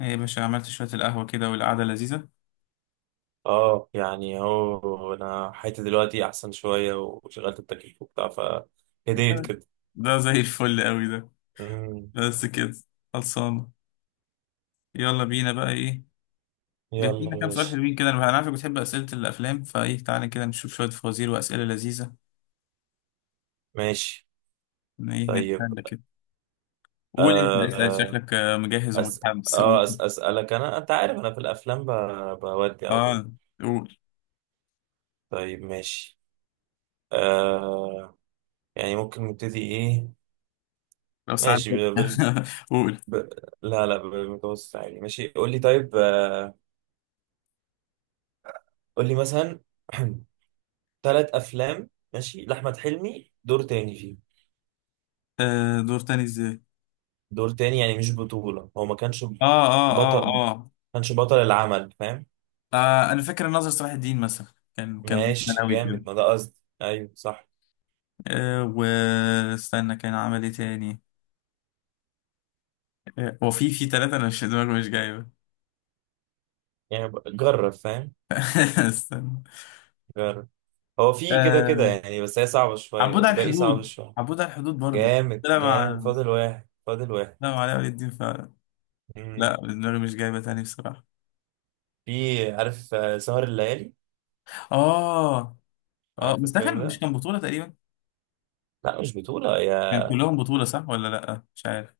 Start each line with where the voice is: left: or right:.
left: ايه يا باشا، عملت شوية القهوة كده والقعدة لذيذة.
right: اه، يعني هو انا حياتي دلوقتي احسن شويه وشغلت التكييف وبتاع فهديت كده.
left: ده زي الفل قوي ده.
right: أمم.
left: بس كده؟ خلصانة؟ يلا بينا بقى، ايه
right: يلا
left: جاهزين؟ كام سؤال
right: ماشي.
left: حلوين كده، انا عارفك بتحب أسئلة الأفلام، فايه تعالى كده نشوف شوية فوازير وأسئلة لذيذة.
right: ماشي.
left: إن ايه
right: طيب.
left: نتسلى كده. قول انت، اسأل،
right: آه.
left: شكلك مجهز
right: أس...
left: ومتحمس، قول.
right: اسالك انا، انت عارف انا في الافلام بودي على طول.
left: اه، قول.
right: طيب ماشي. آه يعني ممكن نبتدي ايه؟
left: لو ساعات.
right: ماشي
left: قول.
right: ب... لا لا، بالمتوسط عادي ماشي، قول لي طيب. قول لي مثلا ثلاث افلام ماشي لاحمد حلمي دور تاني فيه.
left: آه، دور تاني ازاي؟
right: دور تاني يعني مش بطولة، هو ما كانش
left: آه, اه
right: بطل
left: اه
right: ما
left: اه.
right: كانش بطل العمل فاهم.
left: اه، انا فاكر الناظر صلاح الدين مثلا. كان
right: ماشي
left: ثانوي كده.
right: جامد، ما ده قصدي، ايوه صح.
left: أه، واستنى، كان عمل ايه تاني؟ أه، وفي في ثلاثة انا مش دماغي مش جايبة.
right: يعني جرب فاهم،
left: استنى.
right: جرب. هو في كده كده
left: أه،
right: يعني، بس هي صعبة شوية،
left: عبود على
right: الباقي صعب
left: الحدود،
right: شوية.
left: عبود على الحدود برضو.
right: جامد
left: لا
right: جامد،
left: مع
right: فاضل واحد فاضل واحد.
left: لا مع علاء ولي الدين فعلا.
right: مم.
left: لا دماغي مش جايبة تاني بصراحة.
right: في عارف، سهر الليالي،
left: اه اه،
right: عارف
left: بس ده
right: الفيلم
left: كان، مش
right: ده؟
left: كان بطولة تقريبا.
right: لا مش بطولة
left: كان
right: يا.
left: كلهم بطولة، صح ولا لا؟ مش عارف.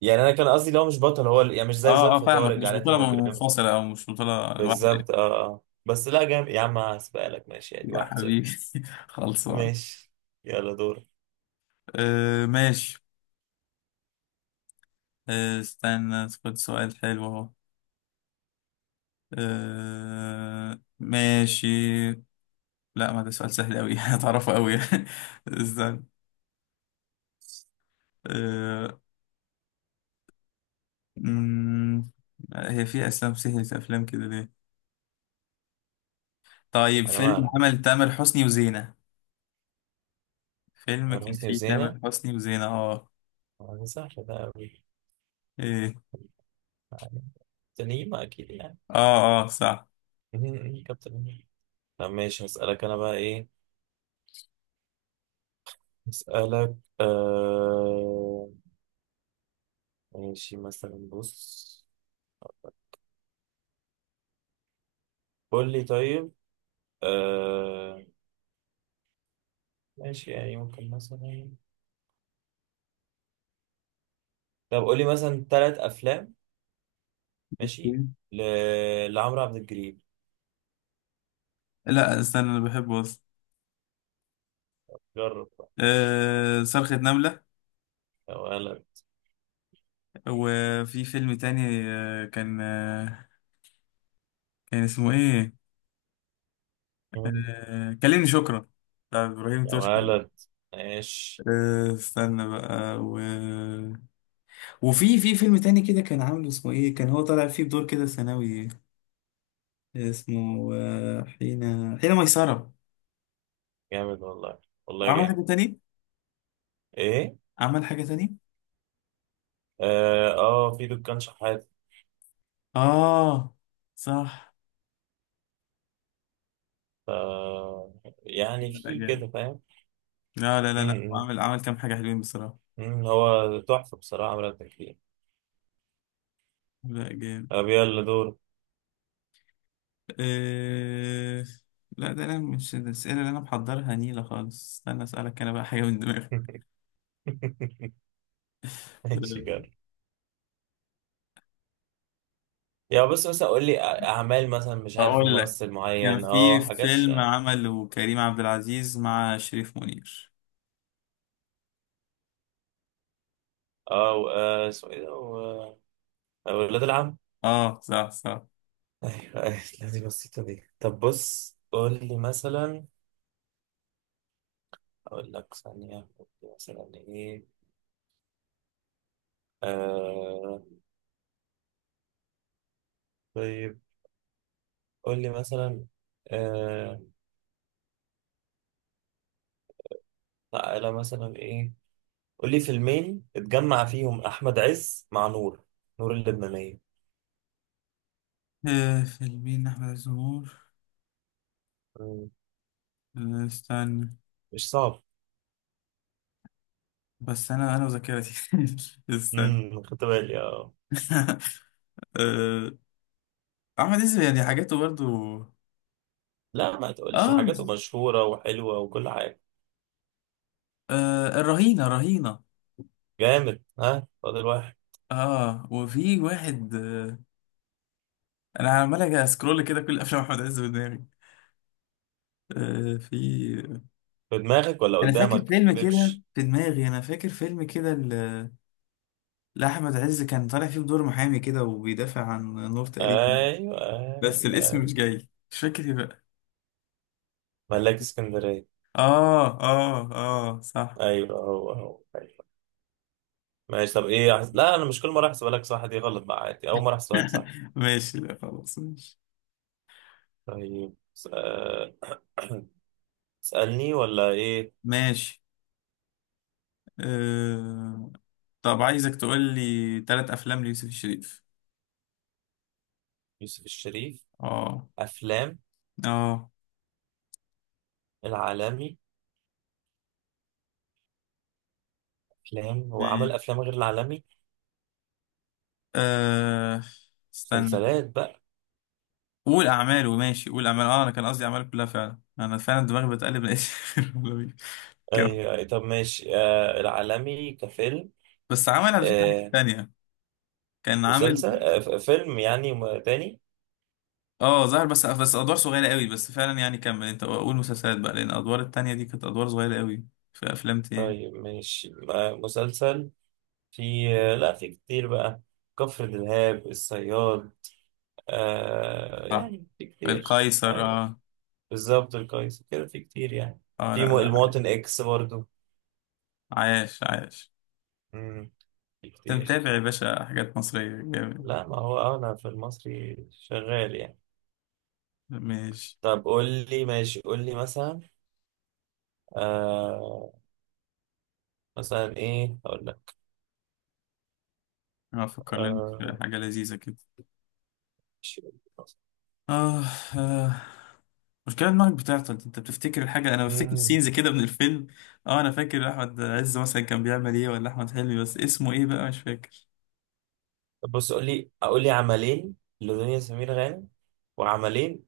right: يعني انا كان قصدي لو مش بطل، هو يعني مش زي
left: اه اه،
right: ظرف، هو
left: فاهمك، مش
right: رجعلاتي
left: بطولة
right: مجرمة.
left: منفصلة او مش بطولة لوحده.
right: بالظبط اه اه، بس لا جامد يا عم، هسبقلك ماشي يعني
left: يا
right: واحد
left: حبيبي.
right: صفر
left: خلصان.
right: ماشي، يلا دور.
left: أه ماشي. آه، استنى خد سؤال حلو اهو. آه ماشي. لا ما ده سؤال سهل أوي، هتعرفه أوي. استنى. آه. مم، هي في أفلام سهلة؟ أفلام كده ليه. طيب،
right: على
left: فيلم
right: مالك لا.
left: عمل تامر حسني وزينة. فيلم
right: تامر
left: كان
right: حسني
left: فيه
right: وزينة،
left: تامر حسني وزينة، اه.
right: سهلة ده أوي
left: ايه.
right: يعني، تنيمة أكيد يعني.
left: اه اه صح.
right: كابتن هيما. طب ماشي هسألك أنا بقى إيه. هسألك آه... ماشي مثلا، بص قول لي طيب. آه... ماشي يعني ممكن مثلا، طب قول لي مثلا ثلاث أفلام ماشي ل... لعمرو عبد الجليل.
left: لا استنى، أنا بحبه أصلا.
right: جرب بقى.
left: آه، صرخة نملة.
right: يا ولد.
left: وفي فيلم تاني، كان اسمه ايه.
right: مم.
left: آه، كلمني شكرا. بتاع إبراهيم
right: يا
left: توش كده.
right: ولد. ماشي
left: آه، استنى بقى وفي فيلم تاني كده كان عامل، اسمه ايه؟ كان هو طالع فيه بدور كده ثانوي. اسمه حين ميسرة.
right: جامد والله، والله
left: وعمل
right: جامد.
left: حاجة تاني؟
right: إيه؟
left: عمل حاجة تاني.
right: في دكان شحات.
left: اه صح.
right: آه يعني
left: لا لا،
right: في كده
left: جامد.
right: فاهم.
left: لا لا
right: م-
left: لا لا،
right: م-
left: عمل كام حاجة حلوين بصراحة.
right: م، هو تحفة بصراحة عملت تكفير.
left: لا جامد.
right: طب يلا دور.
left: آه... لا ده انا مش الأسئلة اللي انا محضرها نيلة خالص. استنى اسألك انا بقى حاجة من دماغي.
right: ماشي كده. يا بس مثلا قول لي أعمال، مثلا مش عارف
left: اقول لك،
right: ممثل
left: كان
right: معين،
left: في
right: اه حاجات ش...
left: فيلم
right: اه
left: عمله كريم عبد العزيز مع شريف منير.
right: اسمه ايه ده. ولاد العم.
left: اه صح صح.
right: ايوه أيوة، لا دي بسيطة دي. طب بص قول لي مثلا، اقول لك ثانية قول لي مثلا ايه. آه... طيب قول لي مثلا، آه، تعالى مثلا ايه. قول لي فيلمين اتجمع فيهم احمد عز مع نور اللبنانيه.
left: آه فيلمين احمد عز ومنور.
right: مم.
left: آه، استنى.
right: مش صعب.
left: بس انا وذاكرتي. استنى.
right: خدت بالي اه.
left: آه. احمد عز يعني حاجاته برضو.
right: لا ما تقولش،
left: اه,
right: حاجاته مشهوره وحلوه وكل حاجه.
left: آه الرهينه، رهينه.
right: جامد ها، فاضل واحد.
left: اه وفي واحد انا عمال أجي اسكرول كده كل افلام احمد عز في دماغي. آه في.
right: في دماغك ولا
left: انا
right: قدامك ما
left: فاكر فيلم كده
right: تكذبش.
left: في دماغي، انا فاكر فيلم كده. لا، احمد عز كان طالع فيه بدور محامي كده وبيدافع عن نور تقريبا.
right: ايوه
left: بس
right: ايوه
left: الاسم مش
right: ايوه،
left: جاي، مش فاكر ايه بقى.
right: ملاك اسكندريه.
left: اه اه اه صح.
right: ايوه هو هو ايوه. ماشي طب ايه لا انا مش كل مره احسبها لك صح، دي غلط بقى عادي، اول مره احسبها لك صح.
left: ماشي، لا خلاص ماشي.
right: طيب اسالني ولا ايه؟
left: ماشي. آه... طب عايزك تقول لي ثلاث افلام ليوسف الشريف.
right: يوسف الشريف.
left: اه.
right: افلام؟
left: اه.
right: العالمي. افلام، هو عمل
left: ماشي.
right: افلام غير العالمي؟
left: آه... استنى.
right: مسلسلات بقى.
left: قول اعماله، ماشي قول اعماله، اه انا كان قصدي اعماله كلها فعلا، انا فعلا دماغي بتقلب لقيت. كم.
right: ايوه أيوه. طب ماشي العالمي كفيلم.
left: بس عمل على فكره حاجه
right: آه
left: تانيه. كان عامل.
right: فيلم يعني تاني.
left: اه ظهر، بس ادوار صغيره قوي، بس فعلا يعني كمل انت، قول مسلسلات بقى، لان الادوار التانية دي كانت ادوار صغيره قوي. في افلام تاني.
right: طيب ماشي مسلسل. في. لا في كتير بقى، كفر دلهاب الصياد.
left: اه،
right: يعني في كتير
left: القيصر
right: ايوه.
left: اه.
right: بالظبط القيس كده، في كتير يعني.
left: اه لا
right: في
left: لا.
right: المواطن اكس برضو.
left: عايش، عايش.
right: مم، في
left: انت
right: كتير.
left: متابع يا باشا حاجات مصريه جامد.
right: لا ما هو انا في المصري شغال يعني.
left: ماشي.
right: طب قول لي ماشي، قول لي مثلا. آه مثلا ايه اقول لك؟
left: افكر لنا في
right: آه
left: حاجه لذيذه كده.
right: ماشي، قول لي مثلاً.
left: اه اه. مشكلة دماغك بتعطل، انت بتفتكر الحاجة انا بفتكر
right: مم.
left: سينز كده من الفيلم. اه انا فاكر احمد عز مثلا كان بيعمل ايه ولا احمد حلمي، بس اسمه ايه بقى مش فاكر.
right: طب بص قول لي، اقول لي عملين لدنيا سمير غانم، وعملين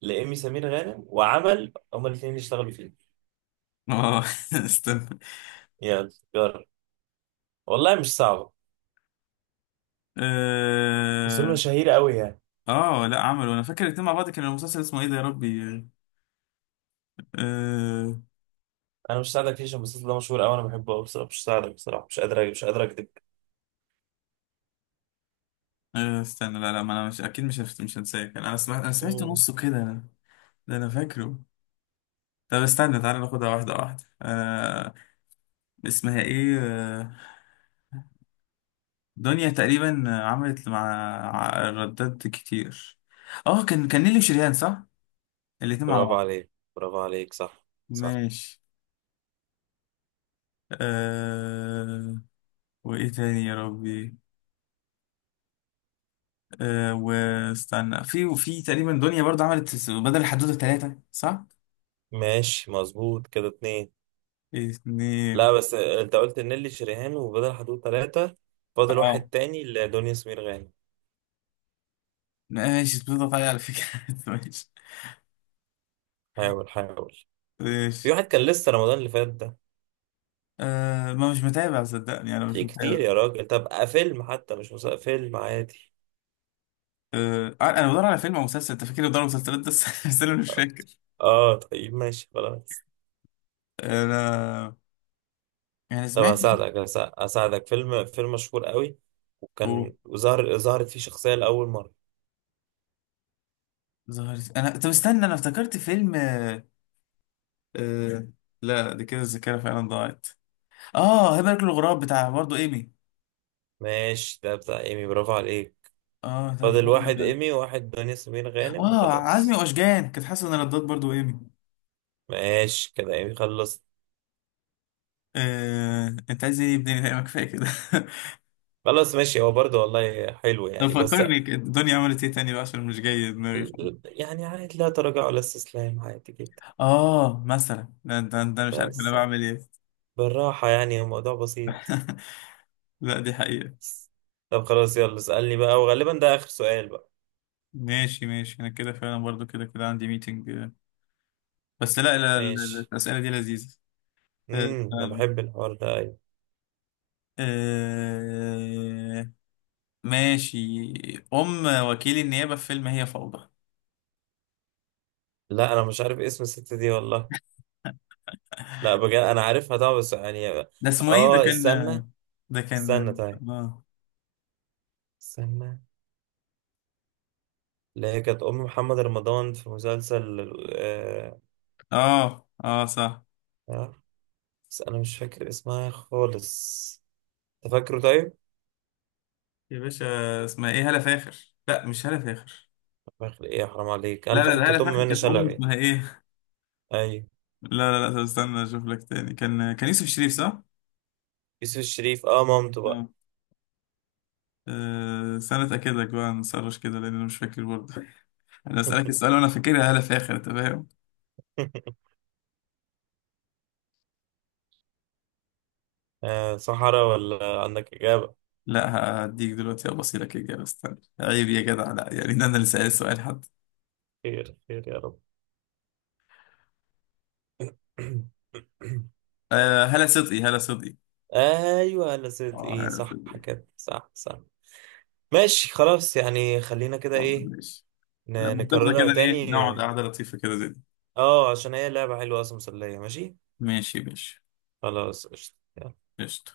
right: لإيمي سمير غانم، وعمل هما الاثنين اللي اشتغلوا فيه.
left: اه. استنى.
right: يلا جرب، والله مش صعبة، بس دول
left: اه.
right: مشاهير قوي يعني.
left: آه، لا عملوا، انا فاكر الاتنين مع بعض، كان المسلسل اسمه ايه ده يا ربي. آه.
right: انا مش ساعدك فيه عشان المسلسل ده مشهور قوي، انا بحبه قوي بصراحة، مش ساعدك بصراحة، مش قادر مش قادر اكدب.
left: آه استنى، لا لا، ما انا مش اكيد مش مش هنساه، كان انا سمعت
right: مم.
left: نصه كده. ده انا فاكره. طب استنى تعالى ناخدها واحده واحده اسمها ايه. آه. دنيا تقريبا عملت مع ردات كتير. اه كان نيلي وشريهان صح. الاتنين مع
right: برافو
left: بعض.
right: عليك، برافو عليك صح. صح.
left: ماشي. آه. وايه تاني يا ربي. آه، واستنى، وفي تقريبا دنيا برضه عملت بدل الحدوتة ثلاثة صح؟
right: ماشي مظبوط كده اتنين.
left: اتنين.
right: لا بس انت قلت نيلي شريهان وبدر حدود ثلاثة، فاضل واحد
left: اه
right: تاني لدنيا سمير غانم.
left: ماشي، بتضغط عليا على فكرة. ماشي.
right: حاول حاول. في
left: ماشي.
right: واحد كان لسه رمضان اللي فات ده.
left: آه، ما مش متابع صدقني، انا مش
right: في كتير
left: متابع.
right: يا راجل، طب فيلم حتى مش مسلسل، فيلم عادي.
left: آه، انا بدور على فيلم او مسلسل انت فاكر، بدور على مسلسلات بس بس انا مش فاكر.
right: اه طيب ماشي خلاص.
left: انا. يعني
right: طب
left: سمعت.
right: هساعدك، هساعدك فيلم، فيلم مشهور قوي،
left: اوه.
right: وكان ظهرت فيه شخصية لأول مرة.
left: ظهرت انا، طب استنى انا افتكرت فيلم آه... لا دي كده الذاكرة فعلا ضاعت. اه، هبة الغراب بتاع برضه ايمي.
right: ماشي ده بتاع ايمي، برافو عليك.
left: اه، طب
right: فاضل
left: الحمد
right: واحد
left: لله.
right: ايمي وواحد دنيا سمير غانم
left: اه، عزمي
right: وخلاص.
left: واشجان كانت حاسه ان ردات برضو ايمي.
right: ماشي كده، ايمي خلصت.
left: آه، انت عايز ايه بدني؟ لا ما كفايه كده.
right: خلاص ماشي، هو برضه والله حلو
left: لو
right: يعني بس.
left: فكرني كده، الدنيا عملت ايه تاني بقى عشان مش جاي دماغي خالص.
right: يعني عادي، لا تراجع ولا استسلام، عادي جدا.
left: اه مثلا، ده مش عارف انا
right: بس
left: بعمل ايه.
right: بالراحة يعني، الموضوع بسيط.
left: لا دي حقيقه.
right: بس. طب خلاص يلا اسألني بقى، وغالبا ده آخر سؤال بقى.
left: ماشي ماشي، انا كده فعلا برضو، كده كده عندي ميتنج. بس لا لا لا،
right: ماشي.
left: الاسئله دي لذيذه. آه،
right: انا
left: فعلا.
right: بحب الحوار ده أيوة.
left: آه، ماشي. ام وكيل النيابه في فيلم هي فوضى.
right: لا انا مش عارف اسم الست دي والله. لا بجد انا عارفها طبعا، بس يعني.
left: ده اسمه ايه، ده
right: اه
left: كان.
right: استنى.
left: ده كان.
right: استنى طيب.
left: آه.
right: استنى. اللي هي كانت ام محمد رمضان في مسلسل. آه...
left: اه اه صح.
right: آه، بس انا مش فاكر اسمها خالص. انت فاكره طيب؟
left: يا باشا، اسمها ايه، هالة فاخر. لا مش هالة فاخر.
right: فاكر ايه يا حرام عليك، انا
left: لا لا،
right: فاكر
left: ده هالة
right: كانت ام
left: فاخر
right: منى
left: كانت ام
right: شلبي.
left: اسمها ايه
right: ايوه،
left: لا لا لا، طب استنى اشوف لك تاني، كان يوسف شريف صح.
right: يوسف الشريف مامته بقى.
left: اه. آه، استنى اتاكدك بقى، نسرش كده، لان انا مش فاكر برضه. انا اسالك السؤال وانا فاكرها هالة فاخر، انت فاهم.
right: صحراء ولا عندك إجابة؟
left: لا. هديك دلوقتي ابصي لك اجابه؟ استنى، عيب يا جدع، لا يعني ده انا اللي سال السؤال حد.
right: خير خير يا رب.
left: آه، هالة صدقي، هالة صدقي.
right: ايوه لا، صدق
left: اه،
right: ايه
left: هالة
right: صح.
left: صدقي.
right: كده صح صح. ماشي خلاص يعني، خلينا كده
left: طب
right: ايه.
left: ماشي. لا منتفضه
right: نكررها
left: كده، ايه
right: تاني.
left: نقعد قعده لطيفه كده زي دي.
right: اه عشان هي لعبة حلوة اصلا، مسلية ماشي.
left: ماشي يا باشا.
right: خلاص قشطة.
left: قشطة.